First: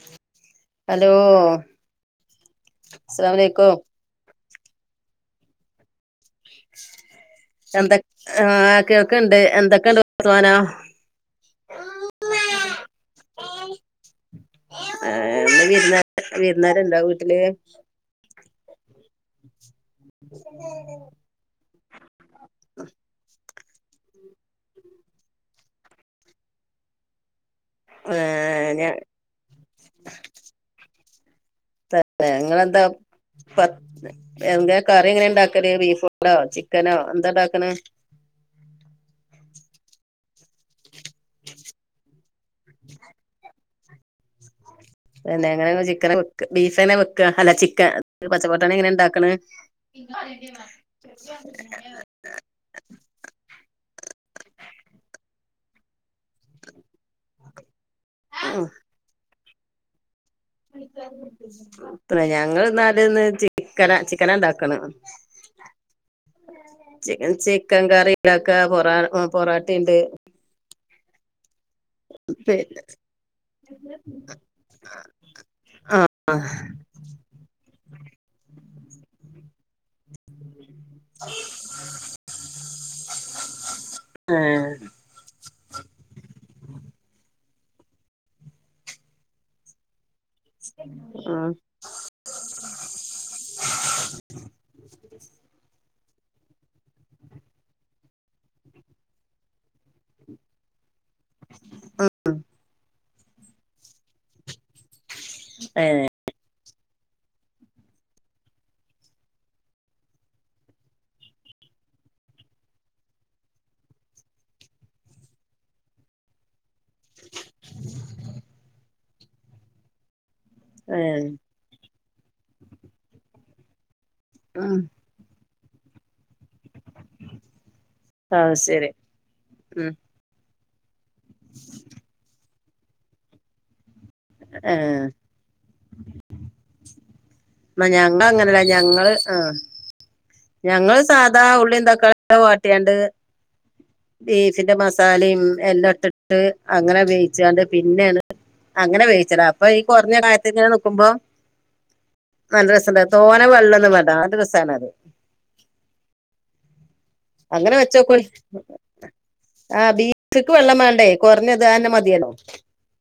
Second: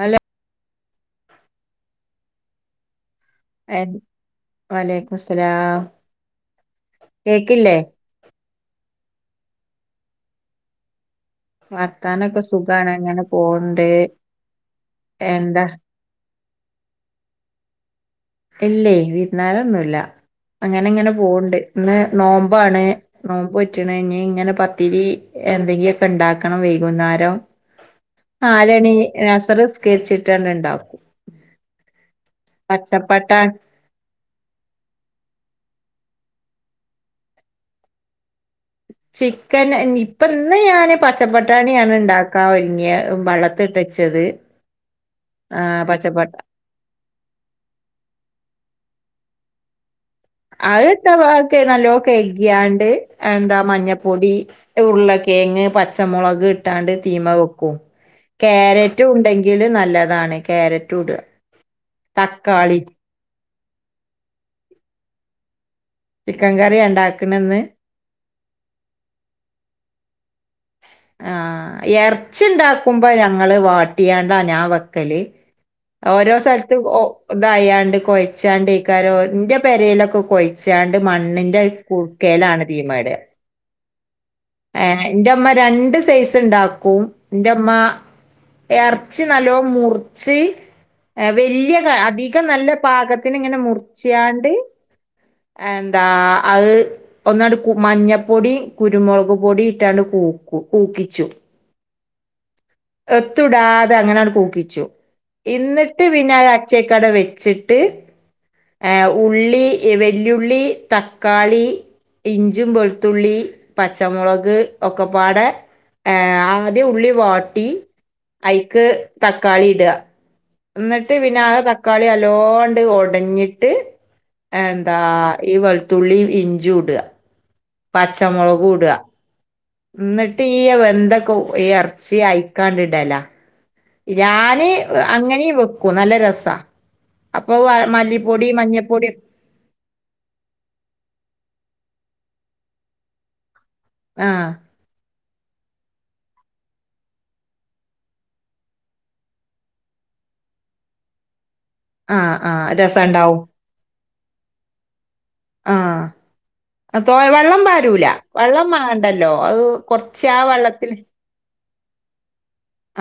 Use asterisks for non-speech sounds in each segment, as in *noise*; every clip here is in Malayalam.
ഹലോ ഹലോ അസ്സലാമലൈക്കും വലൈക്കും സ്ലാം എന്തൊ ആഹ് കേൾക്കുണ്ട് എന്തൊക്കെയണ്ട് വർത്തമാനാ വർത്താനൊക്കെ സുഖാണ അങ്ങനെ പോണ്ട് എന്താ വിരുന്നാര് ണ്ടൊ വീട്ടില് ഇല്ലേ വീരുന്നേരംന്നുല്ല അങ്ങനെ ഇങ്ങനെ പോവണ്ട് ഇന്ന് നോമ്പാണ് നോമ്പ് വറ്റണ ഇഞ്ഞിങ്ങനെ പത്തിരി എന്തെങ്കിലുംക്കെ ഉണ്ടാക്കണം വൈകുന്നേരം ഏഹ് ഞാ ആരണി അസറ്സ്കരിച്ചിട്ട് തന്നെ ഉണ്ടാക്കും ഞങ്ങളെന്താ പച്ചപ്പട്ടാ പ എന്താ കറി എങ്ങനെ ഉണ്ടാക്കല് ബീഫോ ചിക്കനോ എന്താ ഉണ്ടാക്കണ ചിക്കൻ ഇപ്പ ഇന്ന് ഞാന് പച്ചപ്പട്ടാണിയാണ് ഉണ്ടാക്കാ ഒരുങ്ങിയ വള്ള ത്തിട്ടച്ചത് ന്തെ എങ്ങനെ ചിക്കന വെ ബീഫ്ന്നെ വെക്ക അല്ല ചിക്കൻ പച്ചപ്പട്ടണ എങ്ങനെ ഉണ്ടാക്കണ് *inaudible* കെഗിയാണ്ട് എന്താ മഞ്ഞപ്പൊടി ഉരുള്ള കേങ്ങ് പച്ചമുളക് ഇട്ടാണ്ട് തീമ വെക്കും കാരറ്റ് ഉണ്ടെങ്കില് നല്ലതാണ് ക്യാരറ്റും ഇടുക ഞങ്ങൾ തക്കാളി ന്നാൽന്ന് ച്ചി ചിക്കന ചിക്കനണ്ടാക്കന് ചിക്കൻ കറി ഉണ്ടാക്കണന്ന് ചിക്കൻ കറി ക്കാ പൊറ പൊറാട്ടിയുണ്ട് ആഹ് എറച്ചി പിന്നെ ഉണ്ടാക്കുമ്പോ ഞങ്ങള് വാട്ടിയാണ്ട ഞാൻ വെക്കല് ആഹ് ഓരോ സ്ഥലത്തും ഒ ഇതായാണ്ട് കൊഴച്ചാണ്ടേയ്ക്കാരം ഇന്റെ പെരേലൊക്കെ കൊഴ് ച്ചാണ്ട് മണ്ണിന്റെ കുട്ക്കേലാണ് തീമെട ആഹ് ഏഹ് ഇന്റെമ്മ രണ്ട് സൈസ് ഇണ്ടാക്കും ഇന്റെമ്മ എർച്ചി നല്ലോം മുറിച്ച് ആഹ് വല്യ അധികം നല്ല പാകത്തിന് ഇങ്ങനെ മുറിച്ചിആണ്ട് *inaudible* അതെന്താ അത് ഒന്നാണ്ട് കു മഞ്ഞപ്പൊടീം കുരുമുളകും പൊടിയിട്ടാണ് കൂക്കും കൂക്കിച്ചും *unintelligible* എത്തുടാതെ അങ്ങനാണ്ട് കൂക്കിച്ചു ഇന്നിട്ട് ഏഹ് പിന്നെ അത് അച്ചേക്കവട വെച്ചിട്ട് ഏഹ് ഉള്ളി എ വല്യുഉള്ളി തക്കാളി ഇഞ്ചിം വെളുത്തുള്ളി പച്ചമുളക് ഒക്കെ പാടെ ഏഹ് ആദ്യം ഉള്ളി വാട്ടി അയ്ക്ക് തക്കാളി ഇടാ ഇന്നട്ട് ഏഹ് പിന്നെ ആ തക്കാളി നല്ലോണ്ട് ഒടഞ്ഞിട്ട് ഉം എന്താ ഈ വെളുത്തുള്ളിം ഇഞ്ചീം ഇടാ ആ ശരി ഉം ഇന്നട്ട് ഈ വെന്ത കൊ എർച്ചി അയ്ക്കാണ്ടിടലാ ഞാന് ഏഹ് അങ്ങനെ വെക്കും നല്ല രസാ അപ്പൊ വ ന്നാ ഞങ്ങ മല്ലിപ്പൊടി അങ്ങനല്ല മഞ്ഞപ്പൊടി ഞങ്ങള് ആഹ് ഞങ്ങള് സാധാ ഉള്ളിം തക്കാളി ഒക്കെ വാട്ടിങ്ങാണ്ട് ആ ബീഫിന്റെ മസാലിം എല്ലാം ഇട്ടിട്ട് അങ്ങനെ വേവിച്ചിങ്ങാണ്ട് പിന്നേണ് അങ്ങനെ വേവിച്ചലാ അപ്പൊ ഈ കൊറഞ്ഞ കായത്തി ഇങ്ങനെ നിക്കുമ്പോ ആഹ് നല്ല ആഹ് രസംണ്ട് രസണ്ടാവും. തോനെ വെള്ളൊന്നും വേണ്ട നല്ല രസാണ് ആഹ് അ തോ വെള്ളം അങ്ങനെ പാരൂല വെച്ചോക്കോളി വെള്ളം മാണ്ടല്ലോ അത് ആഹ് കൊറച്ച് ആ ബീഫ്ക്ക് വെള്ളം വെള്ളത്തില് വേണ്ടേ കൊറഞ്ഞത് അതന്നെ മതിയല്ലോ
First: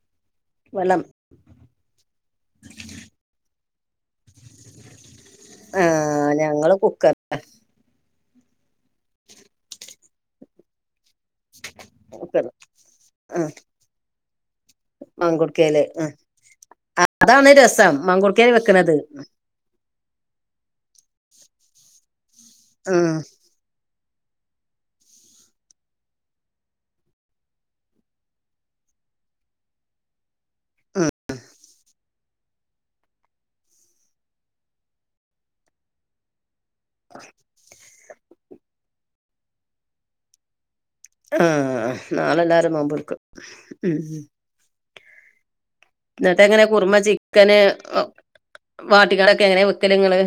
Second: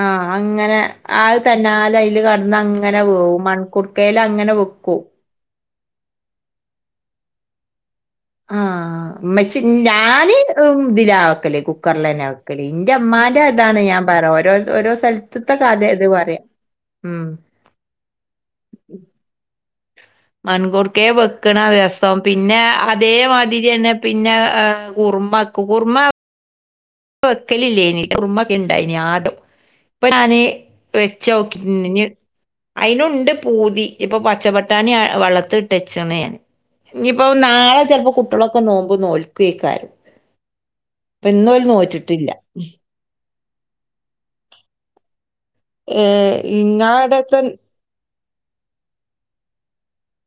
ആഹ് അങ്ങനെ വെള്ളം അഹ് തന്നാലെ അയില് കെടന്ന് അങ്ങനെ വേവും മൺകുട്ക്കേൽ അങ്ങനെ വെക്കും ആഹ് ഞങ്ങള് കുക്കർ ആഹ് ഉമ്മച്ചി ഞാന് ഇതിലാ വെ ക്കല് കുക്കറിലന്നെയാ കുക്കർ വെക്കല് ഇന്റെ ഇമ്മാന്റെ ആഹ് അതാണ് ഞാൻ പറയാ ഓരോ ഓരോ സ്ഥലത്ത്ത്തെ കഥ മാങ്കുട്ക്കേല് ഇത് ആഹ് പറയ ഉം അതാണ് രസം മൺകൂ ട്ക്കേല് വെക്ക്ണത് മൺകുടുക്കേ വെക്ക്ണാ രസം പിന്നെ ആഹ് അതേമാതിരിന്നെ പിന്നെ എ കുർമ്മാക്കും കുർമ്മ ഇപ്പ വെക്കലില്ലേനി കൂർമ്മക്കൊ ഇണ്ടായ്നി ആദ്യം ഇപ്പൊ ഞാന് വെച്ചോക്കി ഇഞ് ഇഞ് അയിനും ഉണ്ട് പൂതി ഇപ്പൊ പച്ചപ്പട്ടാണി ആ വെള്ളത്തില് ഇട്ട് വെച്ച്ണ് ഞാന് ഇഞ്ഞിപ്പൊ നാളെ ചെൽപ്പോ കുട്ട്യളൊക്കെ നോമ്പ് നോൽക്കൊയ്ക്കാരം ഇപ്പ ഇന്നോല് നോൽ നാളെ എല്ലാരും നോമ്പെടുക്കും ഉം ഏഹ് എന്നിട്ട് എങ്ങനാ കുറുമ ഇങ്ങളടത്തെ ചിക്കന് വാട്ടിക്കാണ്ട് ഒക്കെ എങ്ങനെയാ വെക്കല് ഇങ്ങള്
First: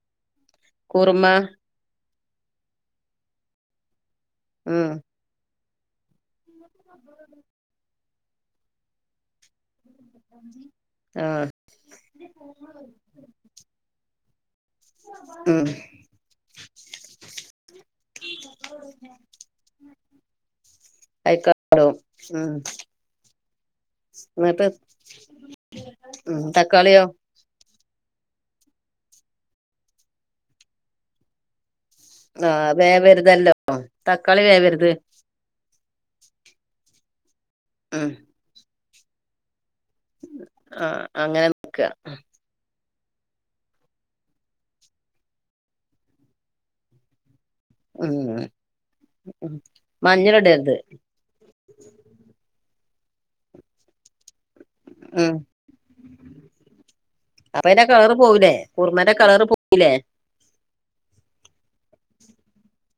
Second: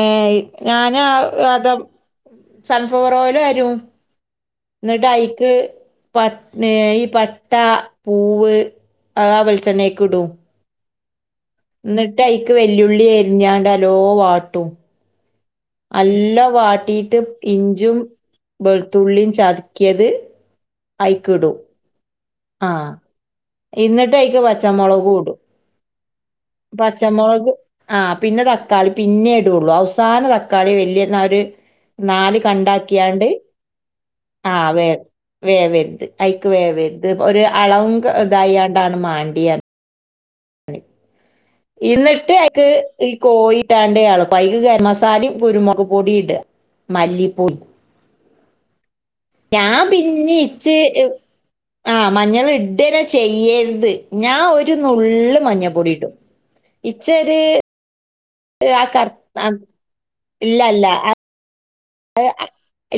ഏ ഞാൻ ആ കുറുമ അതാ സൺഫ്ലവർ ഓയിൽ വരും ഉം എന്നിട്ട് അയിക്ക് പട് ഈ പട്ട പൂവ് അത് ആ വെളിച്ചെണ്ണേക്ക് ഇടും ആഹ് എന്നിട്ട് അയ്ക്ക് വെല്ലുള്ളി അരിഞ്ഞാണ്ട് നല്ലോണം വാട്ടും ഉം നല്ല വാട്ടീയിട്ട് ഇഞ്ചും വെളുത്തുള്ളിയും ചതക്കിയത് അയ്ക്കിടും ആഹ് ഉം എന്നിട്ട് അയിക്ക് എന്നിട്ട് പച്ചമുളകും ഉം തക്കാളിയോ മുളക് ആ പിന്നെ തക്കാളി പിന്നേ ഇടൂള്ളൂ അവസാന തക്കാളി വല്യ എന്നാ ഒര് നാല് ആഹ് കണ്ടാക്കിയാണ്ട് വേവരുതല്ലോ തക്കാളി ആ വേ വേവരുത് വേവരുത് അയ്ക്ക് വേവരുത് ഒര് അളവും ഉം ഇതായാണ്ടാണ് മാണ്ടിയേ ആഹ് അങ്ങനെ എന്നിട്ട് അയ്ക്ക് ഈ കോയിട്ടാണ്ട് എളക്കുക അയിക്ക് ഗരം മസാലയും കുരുമുക് പൊടിയും ഇടുക മല്ലിപ്പൊടിയും ഉം ഉം ഞാൻ പിന്നെ മഞ്ഞള് ഇച്ച് ഇടരുത് ആ മഞ്ഞൾ ഇടന്നെ ചെയ്യരുത് ഞാൻ ഒരു ഉം നുള്ള് മഞ്ഞപ്പൊടി ഇടും ഇച്ചരു അപ്പൊ അയിന്റെ കളറ് പോവൂലേ ആ കറ കുറുമന്റെ കളറ് പോവൂലേ ഇല്ല ഇല്ല അത്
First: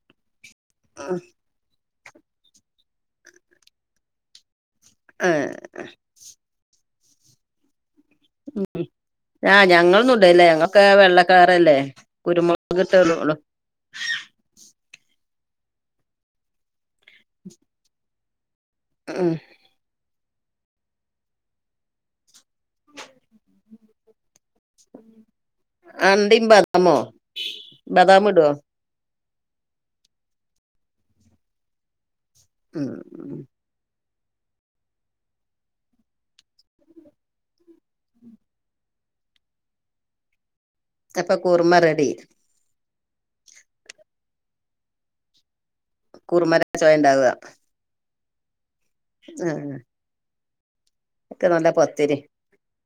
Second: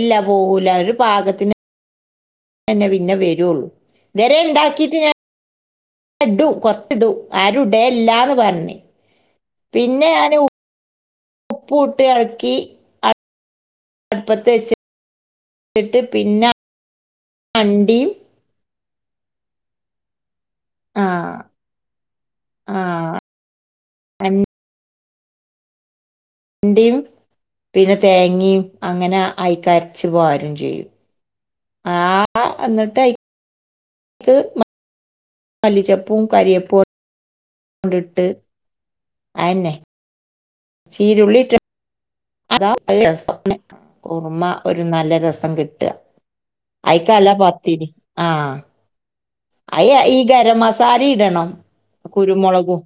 ഇല്ലാ പോവൂല ഒരു പാകത്തിന് തന്നെ പിന്നെ വരൂള്ളൂ ഇവരെ ഉണ്ടാക്കിട്ട് ഞാൻ ആഹ് ഇടും കൊറച്ചിടും അരും ഇടാൻ ഇല്ലാ ഉം ആഹ് ഞങ്ങളൊന്നും ഇടൂല്ല ഞങ്ങള് ഒക്കെ വെള്ളക്കളറല്ലേ ഉപ്പും ഇട്ട് ഇളക്കി കുരുമുളക് *unintelligible* അടുപ്പത്ത് വെച്ചിട്ട് പിന്നെ വണ്ടിയും ഉം ആഹ് ആഹ് അണ്ടിയും ബദാമുവോ പിന്നെ ബദാമ് ഇടുവോ തേങ്ങയും അങ്ങനെ അയിക്കരച്ച് വാരുവേയും ചെയ്യും ആഹ് ഉം *unintelligible* മലിച പൂവും കരിയപ്പൂവും ഇട്ട് അതന്നെ ചീരൂല്ലി ഇട്ട് കുറുമ്മ റെഡി അതാ രസ കുറമ ഒരു നല്ല രസം കിട്ടും കുറുമര ചൊയ ഉണ്ടാവുക അയിക്കല്ല പത്തിരി ആഹ് ആഹ് അയ ഈ ഗരമ സാല ഒക്കെ ഇടണം നല്ല പത്തിരി കുരുമുളകും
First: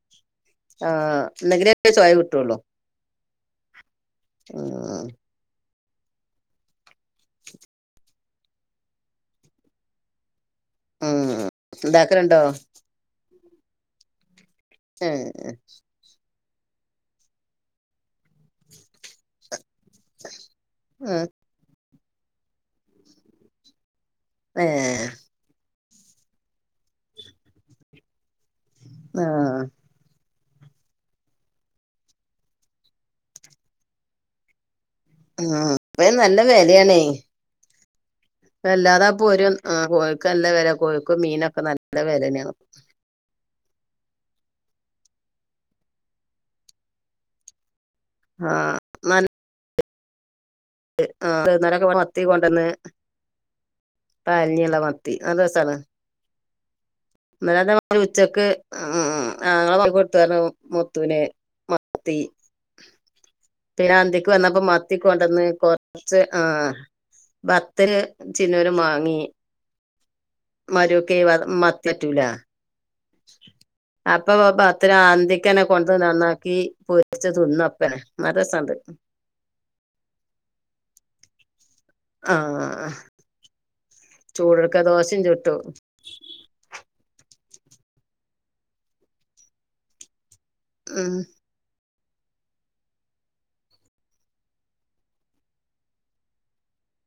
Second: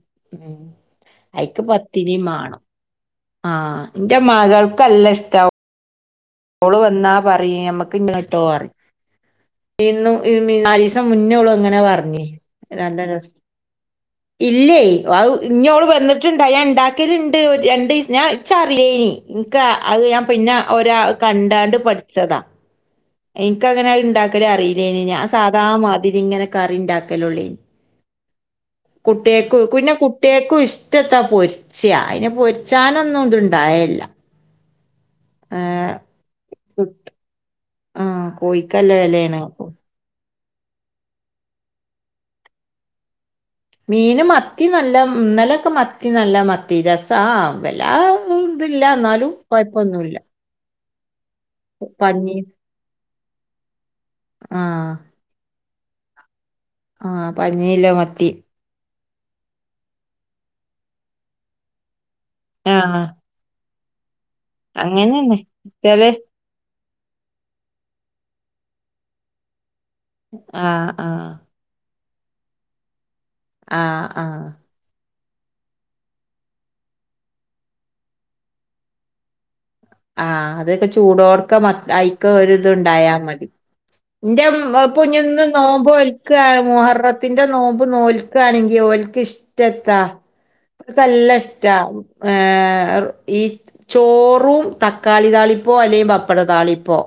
ആഹ് ഐക്ക് എന്നെങ്കിലേ ചൊയ പത്തിരിയും കിട്ടുള്ളൂ മാണം ആഹ് എന്റെ മകൾക്ക് ഉം അല്ല ഇഷ്ടം ഓള് വന്നാ പറയും നമ്മക്ക് *unintelligible* *unintelligible* മുന്നേ ഉം ഓള് ഇങ്ങനെ പറഞ്ഞേ ഉണ്ടാക്കലുണ്ടോ രണ്ട് ദിവസം ഇല്ലേ അത് ഏഹ് ഇനി ഓള് വന്നിട്ടുണ്ട്‌ ഞാൻ ഉണ്ടാക്കിയലുണ്ട് രണ്ട് ഞാൻ പച്ചറിയേനി ഇൻക്ക് അത് ഞാൻ പിന്നെ ഒരാ ആഹ് കണ്ടാണ്ട് പഠിച്ചതാ ഇൻക്ക അങ്ങനെ ഉണ്ടാക്കല അറിയില്ലേന് ഏഹ് ഞാൻ സാദാ മാതിരി ഇങ്ങനെ കെറി ഉണ്ടാക്കലള്ളേനീ കുട്ടിയക്ക് ആഹ് കുന കു ഒറ്റേക്കും ഇഷ്ടത്താ പൊരിച്ചയ അതിെ പൊരിച്ചാനൊന്നും ഇത്ണ്ടായല്ല ആഹ് ഇപ്പയ്ൻ നല്ല വലയാണേ ആഹ് കോഴിക്കല്ല വല്ലാതാ വെലേണ്. പോരും അപ്പൊ കോഴക്ക് നല്ല വില കോഴക്ക് മീനൊക്കെ നല്ല വിലനെയാണ് മീൻ മത്തി നല്ല ഇന്നലൊക്കെ മത്തി നല്ല മത്തി രസം ആഹ് വല്ലാ ആഹ് ഇതില്ല എന്നാലും കുഴപ്പൊന്നുല്ല ആന്നരൊക്കെ മത്തി കൊണ്ടന്ന് പാലഞ്ഞുള്ള ആഹ് മത്തി നല്ലസാണ് ആഹ് പഞ്ഞിയില്ല ഇന്നലെതെമാരി മത്തി ഉച്ചക്ക് ആ ഞങ്ങളെ *unintelligible* മുത്തുന് മത്തി ആഹ് പിന്നെ അന്തിക്ക് വന്നപ്പ മത്തി അങ്ങനെന്നെ. കൊണ്ടന്ന് ച്ചാല് കൊറച്ച് ആഹ് ഭത്ത്ല് ചിന്നര് വാങ്ങി ആഹ് മരോക്കെ ആഹ് മത്ത്യറ്റൂല ആഹ് അപ്പൊ ആഹ് അത്ര അന്തിക്കനെ കൊണ്ട് നന്നാക്കി പൊരിച്ച തിന്നപ്പനെ മര രസുണ്ട് *inaudible* ആഹ് അതൊക്കെ ചൂടോർക്ക മ അയിക്ക ഒരു ആഹ് ഇത്ണ്ടായാ മതി ന്റെ ചൂടൊടുക്ക കുഞ്ഞ ദോശയും നിന്ന് ചുട്ടു നോമ്പോ ൽക്ക മുഹറത്തിന്റെ നോമ്പ് നോൽക്കയാണെങ്കി ഓൽക്ക് ഇഷ്ടത്താ ഉം അവക്ക്ല്ലാം ഇഷ്ടാ ഏഹ് ഈ ചോറും തക്കാളി താളിപ്പോ അല്ലെങ്കിൽ പപ്പട താളിപ്പോ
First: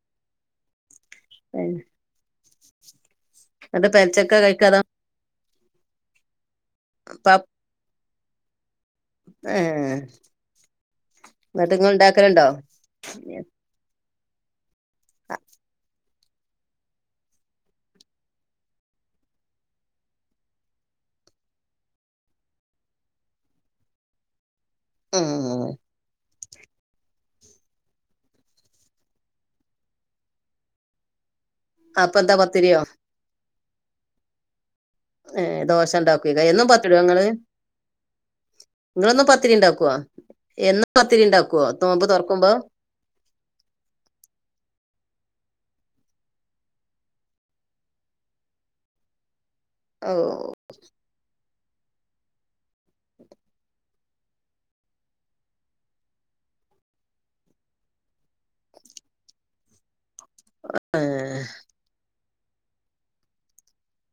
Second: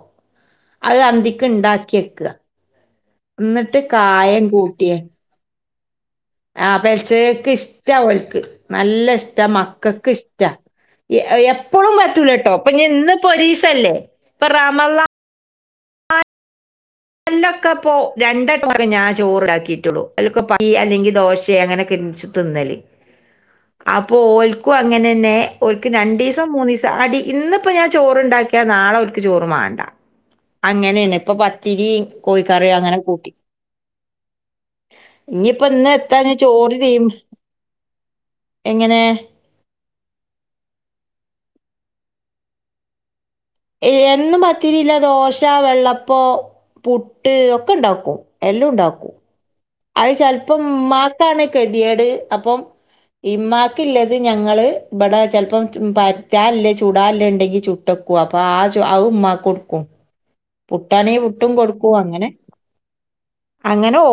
അത് അന്തിക്കണ്ടാക്കി വെക്ക ന്നട്ട് എന്നിട്ട് പെലച്ചക്ക കായം കഴിക്കാതെ കൂട്ടിയേ ആഹ് പ പെൽച്ചക്കക്ക് ഇഷ്ട ഒൽക്ക് നല്ല ഇഷ്ടാ ഏഹ് മക്കക്ക് ഇഷ്ട എ എന്നിട്ട് എപ്പഴും ഇങ്ങള് പറ്റൂല ഇണ്ടാക്കലുണ്ടോ ട്ടോ അപ്പൊ ഇഞ് ഇന്ന് പോരീസ തല്ലേ പ്പോ റമ അല്ലൊക്കെ ഇപ്പോ രണ്ടക്കെ ഞാ ചോറ്ടാക്കിയിട്ടുള്ളു അല്ലൊക്കെ പ അല്ലെങ്കിൽ ദോശ അങ്ങനെയൊക്കെ തിന്നല് അപ്പൊ ഓൽക്കും ഉം അങ്ങനന്നെ ഓൽക്ക് രണ്ടീ - ണ്ടീസൊ മൂന്നസം അടി ഇന്നിപ്പോ ഞാൻ ചോറുണ്ടാക്കിയാ നാളെ ഓർക് ചോറ് മാണ്ട അങ്ങനെയന്ന ഇപ്പൊ പത്തിരി അപ്പൊ എന്താ കോഴിക്കറി പത്തിരിയോ അങ്ങനെ കൂട്ടി ഏയ് ഇനിയിപ്പോ ദോശ ഇന്ന് എത്താ ഞാൻ ഉണ്ടാക്കക്ക എന്നും ചോറ് പത്തിട ചെയ്യും ങ്ങള് എങ്ങനെ ങ്ങളൊന്നും ത്തിരി ഉണ്ടാക്കുവോ എന്നും പത്തിരി ഉണ്ടാക്കുവോ നോമ്പ് തോറക്കുമ്പോ എന്നും പത്തിരില്ല ദോശ വെള്ളപ്പോ പുട്ട് ഒക്കെ ണ്ടാക്കും എല്ലാം ഉണ്ടാക്കും അയ് ഓഹ് ചെലപ്പം മ്മാക്കാണ് കെതിയേട് അപ്പം ഇമ്മാക്കില്ല അത് ഞങ്ങള് വിടെ ചെലപ്പം പറ്റാല്ലേ ചൂടല്ലേ ഉണ്ടെങ്കിൽ ചുട്ടക്ക അപ്പ ആ ഉമ്മ കൊട്ക്കും പുട്ടാണെൽ ഏഹ് പുട്ടും കൊടുക്കും അങ്ങനെ അങ്ങനെ ഓ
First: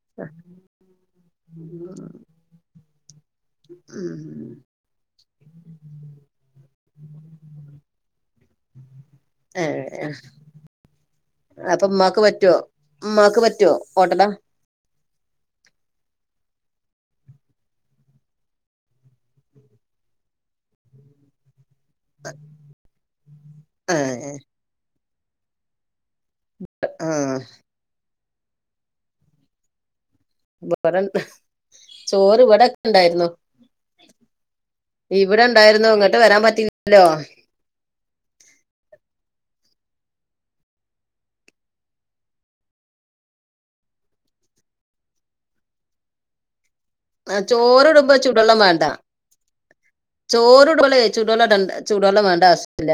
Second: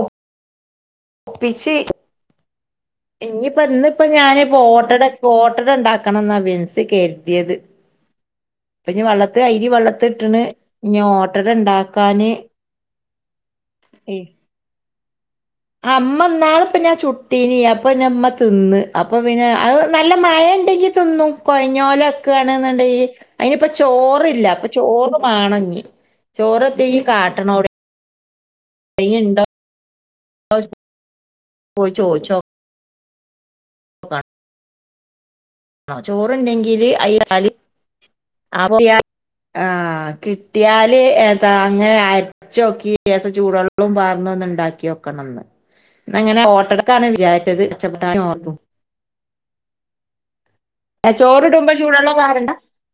പ്പിച്ചി ഇനിപ്പ ഇന്ന് ഇപ്പ ഉം ഞൻ ഓട്ടട ഓട്ടട ണ്ടാക്കണം എന്നാ വിൻസ് കെരുതിയത് അപ്പൊ ഇനി വെള്ളത്തി ഐരി ഏഹ് വെള്ളത്തി ഇട്ടിണ് ഇനീ ഓട്ടട ഉണ്ടാക്കാന് മ്മാക്ക് പറ്റോ ഓട്ടട ആഹ് മ്മ ന്നാൾ പിന്നെ ചുട്ടീന് അപ്പൊ പിന്നമ്മ തിന്ന് അപ്പൊ പിന്നെ അയ് നല്ല മയ ഉണ്ടെങ്ക തിന്നും കൊഴഞാല ക്കാണ് എന്നണ്ടെ അയിനിപ്പ ആ ചോറില്ല അപ്പൊ ചോറ് മാണഞ്ഞി ചോറത്തേഈ ആ കാട്ടണോടെ *unintelligible* ഉണ്ടോ *unintelligible* പോയി ചോദിച്ചു ചോറ് ഇവിടെക്കെ ഇണ്ടായിരുന്നു നോക്കണം ഇവിടെ ഇണ്ടായിരുന്നു ഇങ്ങോട്ട് വരാൻ പറ്റില്ലല്ലോ *unintelligible* ആഹ് കിട്ടിയാല് ഏതാ അങ്ങനെ ച്ചോക്കി ചൂടുെള്ളും പാർന്നന്ന് ഉണ്ടാക്കി വെക്കണംന്ന് ഇങ്ങനെ ഓട്ടട ക്കാണ് ആ, വിചാരിച്ചത് ചോറ് അച്ചപ്പട്ട ഇടുമ്പോ ഓർക്കും ചോറുടുവെള്ള ചൂടുവെള്ളണ്ട ചോറിടുമ്പോ ചൂടുവെള്ളം വേണ്ട പാറണ്ട ആവശ്യതില്ല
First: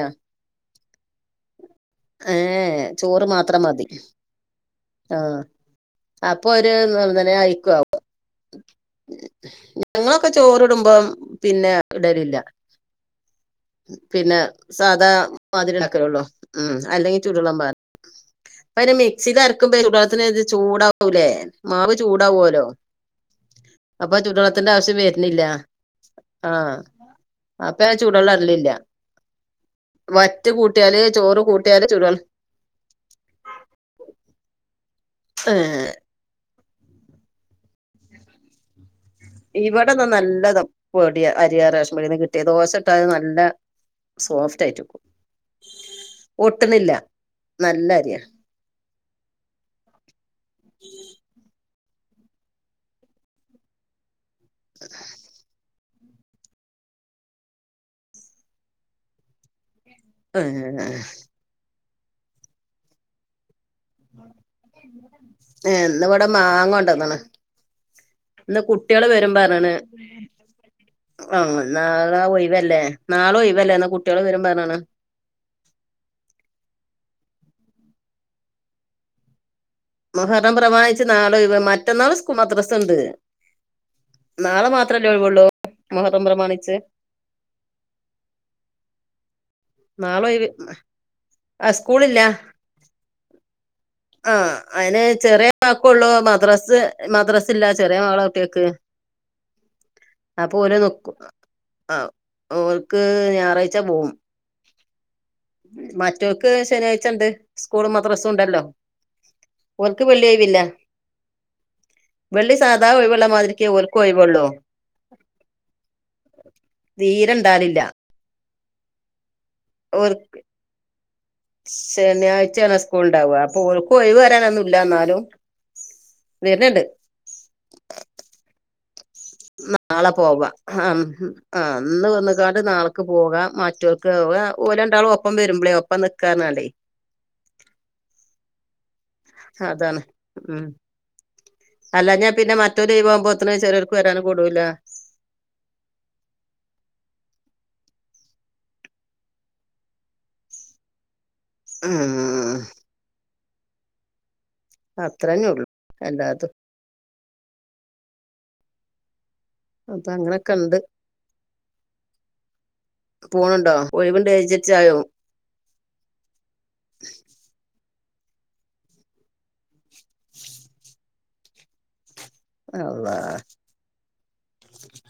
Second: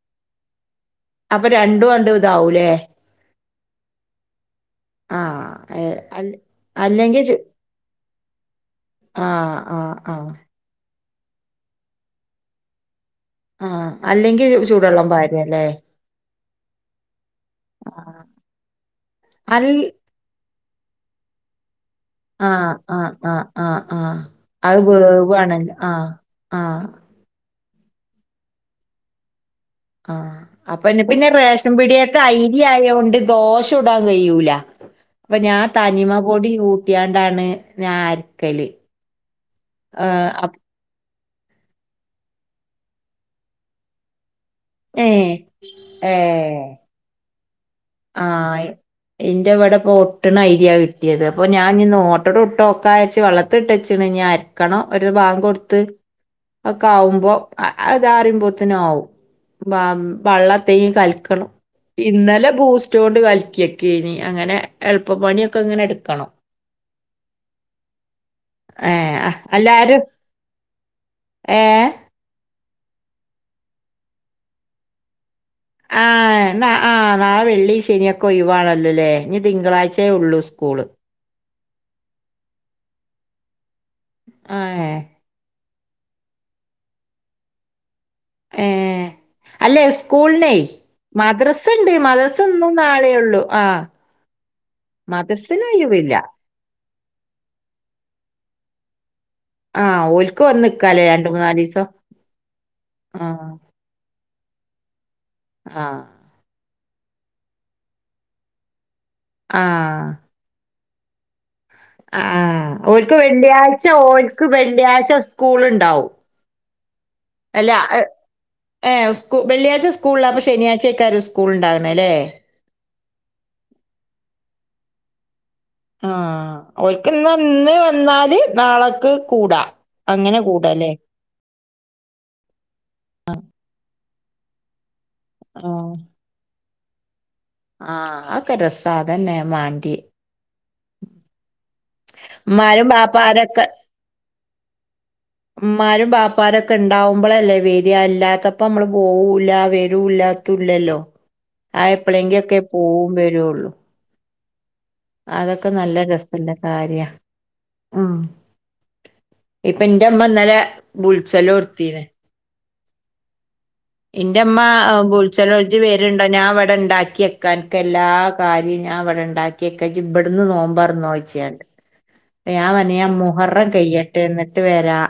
അപ്പൊ രണ്ടും കണ്ട് ഇതാവൂലേ ഏയ് ചോറ് മാത്രം മതി ആഹ് ഏഹ് അൽ അപ്പൊ അല്ലെങ്കിൽ ഒരുങ്ങനെ ചു അയിക്കു ആവും ആഹ് ആഹ് ആഹ് ഞങ്ങളൊക്കെ ചോറിടുമ്പോ പിന്നെ ഇടലില്ല ആഹ് പിന്നെ അല്ലെങ്കിൽ ചൂടുവെള്ളം സാധാ പാരല്ലേ? മാതിരി ണ്ടാക്കലൊള്ളോ ഉം അല്ലെങ്കിൽ ചുടുള്ളം പറ ആഹ് അന്നെ അൽ മിക്സിൽരക്കുമ്പ ചുടുവള്ളത്തിന് ചൂട ലെ മാവ് ചൂടാവലോ ആഹ് ആഹ് ആഹ് ആഹ് അപ്പൊ ആഹ് ആ ചുടുള്ളത്തിന്റെ അത് ആവശ്യം വരുന്നില്ല വേവാണല്ലോ ആഹ് ആഹ് അപ്പൊ ചൂടുള്ള അരിലല്ല ആഹ് അപ്പ പിന്നെ റേഷൻ പിടിയത്തെ ചൂടുവെള്ളം ആയി ഈ ആരിണ്ട് ദോശ ഉടാൻ കഴിയൂല അപ്പൊ ഞാൻ ഏഹ് തനിമ പോടി കൂട്ടിയാണ്ടാണ് ഞാ അരിക്കല് ഇവിടന്നാ നല്ലത പൊടിയ അരിയ റേഷൻപിടീന്ന് കിട്ടിയ ദോശ ട്ടാൽ അയ് നല്ല സോഫ്റ്റ് ആയിറ്റ്യ്ക്കും ഏഹ് ഏഹ് ഒട്ടുണില്ല നല്ല അരിയാ ആഹ് എന്റെ ഇവിടെപ്പൊ ഒട്ടണ ഐരിയ കിട്ടിയത് അപ്പൊ ഞാൻ നോട്ടോടെ ഇട്ടോ ഒക്കെ അരിച്ച് വെള്ളത്തി ഇട്ടച്ചിണ് അരക്കണം ഒരു ഭാഗയെടുത്ത് ഒക്കെ ആകുമ്പോ അയ്താ റിം പോത്തിനും ആകും ബ വെള്ള ത്തെ ഏഹ് കൽക്കണം ഇന്നലെ ബൂസ്റ്റ്ണ്ട് കലിക്കിട്ടെ ഏയ്‌ ന്ന് വിടെ എടുക്കണം മാങ്ങ കൊണ്ടന്ന്ണ് ഇന്ന് കുട്ടികളെ വരും ഏഹ് പറണ് എല്ലാരും ആഹ് ന ഏഹ് ഒഴവല്ലേ നാളെ ഓഴുവല്ലേ എന്നാ കുട്ടികൾ വരമ്പ പറഞ്ഞാണ് ആഹ് ആഹ് നാളെ വെള്ളി ശനിയൊക്കെ ഒയിവാണല്ലോല്ലേ ഇനി തിങ്കളാഴ്ച മുഹറം പ്രമാണിച്ച് നാളൊയിവ് മറ്റന്നാൾ സ്കു മദ്രസുണ്ട് നാളെ ഏഹ് മാത്രല്ലേ ഒഴിവള്ളൂ മുഹറം പ്രമാണിച്ച് ഏഹ് അല്ലെ നാളെ ഒഴിവ് സ്കൂള്നെ മദ്രസ ആഹ് ഉണ്ട് സ്കൂളില്ല മദ്രസ ഒന്നും നാളെയൊള്ളു ആഹ് ആഹ് അതിന് ചെറിയ വക്കള്ളൂ മദ്രാസ് മദ്രാസില്ല ചെറിയ മോളെ കുട്ടിയെക്ക് ആ ഓൽക്ക് അപ്പൊ വന്ന് ഓര് നിക്കാല്ലേ നോക്കും രണ്ട് മൂന്നാല് ദിവസം ആ ഓർക്ക് ആ ഞായറാഴ് ച്ച പോവും ആ മറ്റൊക്ക് ശനിയാഴ്ച ഇണ്ട് സ്കൂളും മദ്രസം ഉണ്ടല്ലോ ആ ഓൾക്ക് വെള്ളിയായ് പിന്നെ ആ വെള്ളി സാധാ ഓൽക്ക് ഒയിവ്ള്ള മാതിരിക്കേ വെള്ളിയാഴ്ച ഒരുക്ക് ഓൽക്ക് ഒയിവുള്ളൂ വെള്ളിയാഴ്ച സ്കൂൾ ഉണ്ടാവും ധീരൻ അല്ല ഏ സ് വെള്ളിയാഴ്ച സ്കൂള ഓൽക്ക് അപ്പൊ ശനിയാഴ്ചയക്ക ഒരു സ്കൂൾ ഉണ്ടാവണെല്ലേ ശനിയാഴ്ചയാണ് സ്കൂൾ ഉണ്ടാവുക അപ്പൊ ഓല്ക്ക് ഒയിവ് വരാനൊന്നും ഇല്ല എന്നാലും ആ വരുന്നുണ്ട് ഓൽക്ക് ഇന്ന ഇന്ന് വന്നാല് നാളെക്ക് നാളെ പോവാ ആഹ് ആഹ് ഇന്ന് വന്ന്ക്കാണ്ട് നാളക്ക് പോകാം മറ്റോർക്ക് ഓ ഓ ഓൽ രണ്ടാളും ഒപ്പം ആ വരുമ്പളേ ഒപ്പം നി ക്കാർഞ്ഞാണ്ടെ ആഹ് ആക്കെ രസാ അതന്നെ മാണ്ടിയെ അതാണ് ഉം അല്ലാഞ്ഞാ പിന്നെ ഇമ്മാരും മറ്റൊരു ലീവാകുമ്പോത്തിന് ബാപ്പാരൊക്കെ ചെലോർക്ക് വരാനും കൂടൂല ഇമ്മാരും ബാപ്പാരും ഒക്കെ ഉണ്ടാവുമ്പളല്ലേ വര്യ അല്ലാത്തപ്പമ്മള് പോവൂല്ല വരൂല്ല ത്തുല്ലല്ലോ അത് എപ്പളേങ്കി ഉം ഒക്കെ പോവും വരുള്ളൂ അത്രന്നെ ഉള്ളു അതൊക്കെ നല്ല രസല്ല എല്ലാതും കാര്യാ ഉം ഇപ്പൊ ഇന്റെ അപ്പൊ ഇമ്മ അങ്ങനൊക്കെ ഇന്നലെ ഉണ്ട് ബുൾച്ചലോർത്തിന് പോണ്‌ണ്ടോ ഇന്റെ ഇമ്മ ബു ച്ചാലൊ ഇജ്ജ് വെര്ണ്ടോ ഞാൻ ഇവടെ ഇണ്ടാക്കിയെക്കാ അൻക്ക് എല്ലാ കാര്യും ഞാൻ ഇവിടെണ്ടാ ക്ക്യേക്ക ഇജ്ജ് ഇബ്ട്ന്ന് നോമ്പാറന്നോയ്ച്ച്യാണ്ട് ഞാൻ പറഞ്ഞ് ഞാൻ അള്ളാ മുഹറം കയ്യട്ടെ ഇന്നട്ട് വരാ